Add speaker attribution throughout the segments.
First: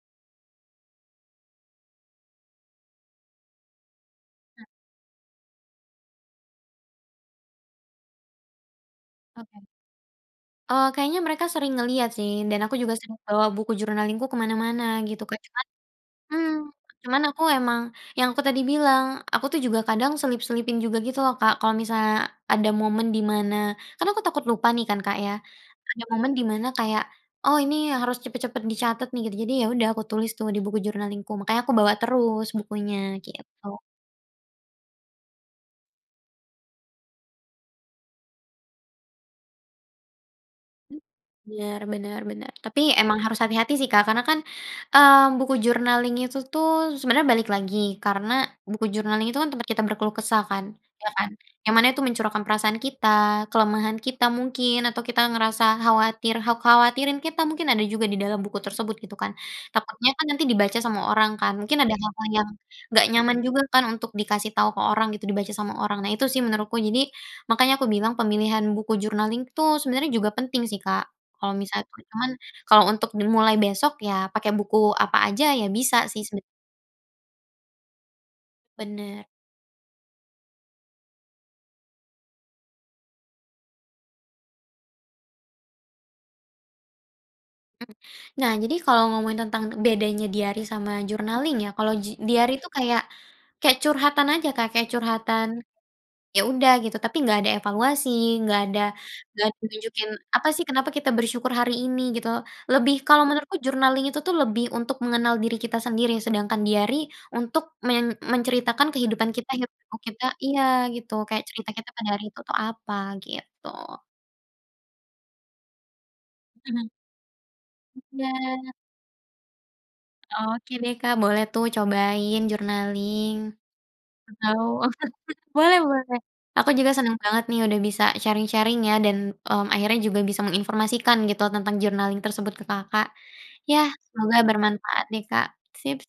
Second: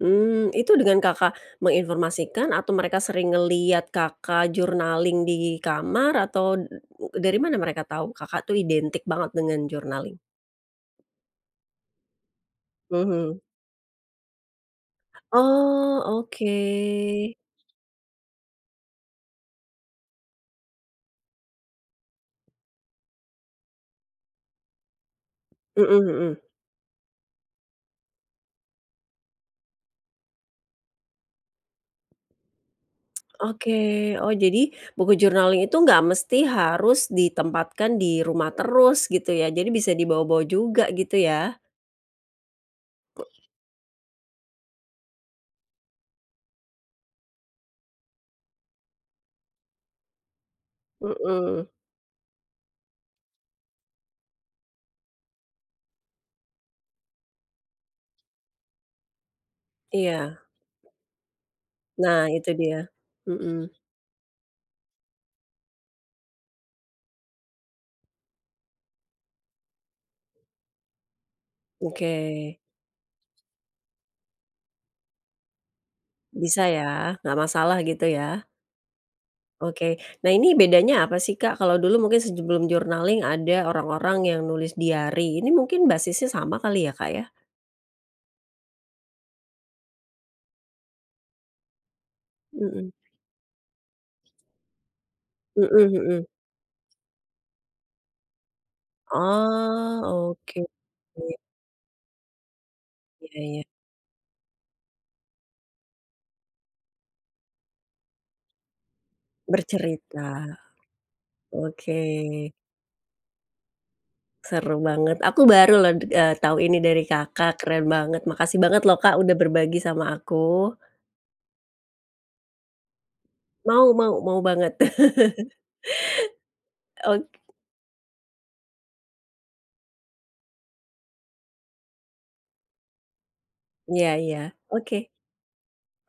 Speaker 1: Mmm, itu dengan Kakak menginformasikan atau mereka sering ngeliat Kakak journaling di kamar atau dari mana mereka tahu Kakak tuh identik banget dengan
Speaker 2: Oke.
Speaker 1: journaling?
Speaker 2: Oh kayaknya mereka sering ngelihat sih, dan aku juga sering
Speaker 1: Mhm.
Speaker 2: bawa buku journaling-ku kemana-mana gitu Kak. Cuman
Speaker 1: Oh,
Speaker 2: mmm, cuman
Speaker 1: oke.
Speaker 2: aku emang yang aku tadi bilang, aku tuh juga kadang selip-selipin juga gitu loh Kak, kalau misalnya ada momen di mana kan aku takut lupa nih kan Kak ya,
Speaker 1: Mhm
Speaker 2: ada momen
Speaker 1: mhm.
Speaker 2: di mana kayak, oh ini yang harus cepet-cepet dicatat nih gitu. Jadi ya udah, aku tulis tuh di buku journaling-ku makanya aku bawa terus bukunya gitu.
Speaker 1: Oke. Oh jadi buku jurnalnya itu nggak mesti harus ditempatkan di rumah terus gitu ya, jadi bisa dibawa-bawa juga gitu ya?
Speaker 2: Biar bener bener, tapi emang harus hati-hati sih Kak, karena kan, eee, buku journaling itu tuh sebenarnya balik, lagi karena buku journaling itu kan tempat kita berkeluh kesah kan, iya kan?
Speaker 1: Mhm.
Speaker 2: Yang mana itu mencurahkan perasaan kita, kelemahan kita mungkin atau kita ngerasa khawatir, kha khawatirin kita mungkin ada juga di dalam buku tersebut gitu kan. Takutnya kan
Speaker 1: Iya.
Speaker 2: nanti dibaca sama orang kan, mungkin ada
Speaker 1: Nah
Speaker 2: hal-hal yang,
Speaker 1: itu dia,
Speaker 2: nggak nyaman juga
Speaker 1: mhm.
Speaker 2: kan untuk dikasih tahu ke orang gitu, dibaca sama orang. Nah itu sih menurutku, jadi, makanya aku bilang pemilihan buku journaling tuh sebenarnya juga penting sih Kak, kalau misalnya tuh, cuman
Speaker 1: Oke.
Speaker 2: kalau untuk dimulai besok ya pakai buku apa aja, ya bisa sih seben
Speaker 1: Bisa ya, nggak masalah gitu ya?
Speaker 2: Benar.
Speaker 1: Oke. Nah ini bedanya apa sih Kak, kalau dulu mungkin sebelum journaling ada orang-orang yang nulis diary ini mungkin basisnya sama kali ya Kak ya?
Speaker 2: Mmm, nah jadi kalau ngomongin tentang bedanya diary sama journaling ya, kalau ji diary itu
Speaker 1: Mhm.
Speaker 2: kayak kayak curhatan aja Kak, kayak curhatan,
Speaker 1: Mhm mhm.
Speaker 2: ya udah gitu tapi enggak ada evaluasi, enggak ada enggak ada
Speaker 1: Oh,
Speaker 2: nunjukin apa
Speaker 1: oke.
Speaker 2: sih kenapa kita bersyukur hari ini, gitu. Lebih kalau
Speaker 1: Iya
Speaker 2: menurutku
Speaker 1: ya.
Speaker 2: journaling itu tuh lebih untuk mengenal diri kita sendiri, sedangkan diary untuk men menceritakan kehidupan kita, hiruk pikuk kita
Speaker 1: Bercerita,
Speaker 2: iya, gitu kayak cerita kita
Speaker 1: oke.
Speaker 2: pada hari itu tuh apa, gitu.
Speaker 1: Seru banget, aku baru loh, eee, tahu ini dari Kakak, keren banget. Makasih
Speaker 2: Iya.
Speaker 1: banget loh Kak, udah berbagi sama
Speaker 2: Oke
Speaker 1: aku.
Speaker 2: deh Kak, boleh tuh cobain journaling,
Speaker 1: Mau mau mau
Speaker 2: atau
Speaker 1: banget.
Speaker 2: boleh boleh, aku juga seneng
Speaker 1: O
Speaker 2: banget nih udah bisa sharing-sharing ya dan, mmm, akhirnya juga bisa menginformasikan gitu tentang journaling tersebut ke Kakak. Ya,
Speaker 1: Iya
Speaker 2: semoga
Speaker 1: iya,
Speaker 2: bermanfaat
Speaker 1: oke.
Speaker 2: deh Kak.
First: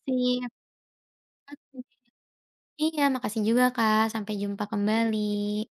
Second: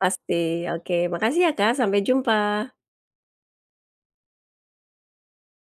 Speaker 1: Pasti, oke. Makasih ya
Speaker 2: oke
Speaker 1: Kak,
Speaker 2: deh,
Speaker 1: sampai jumpa.
Speaker 2: iya makasih juga Kak, sampai jumpa kembali.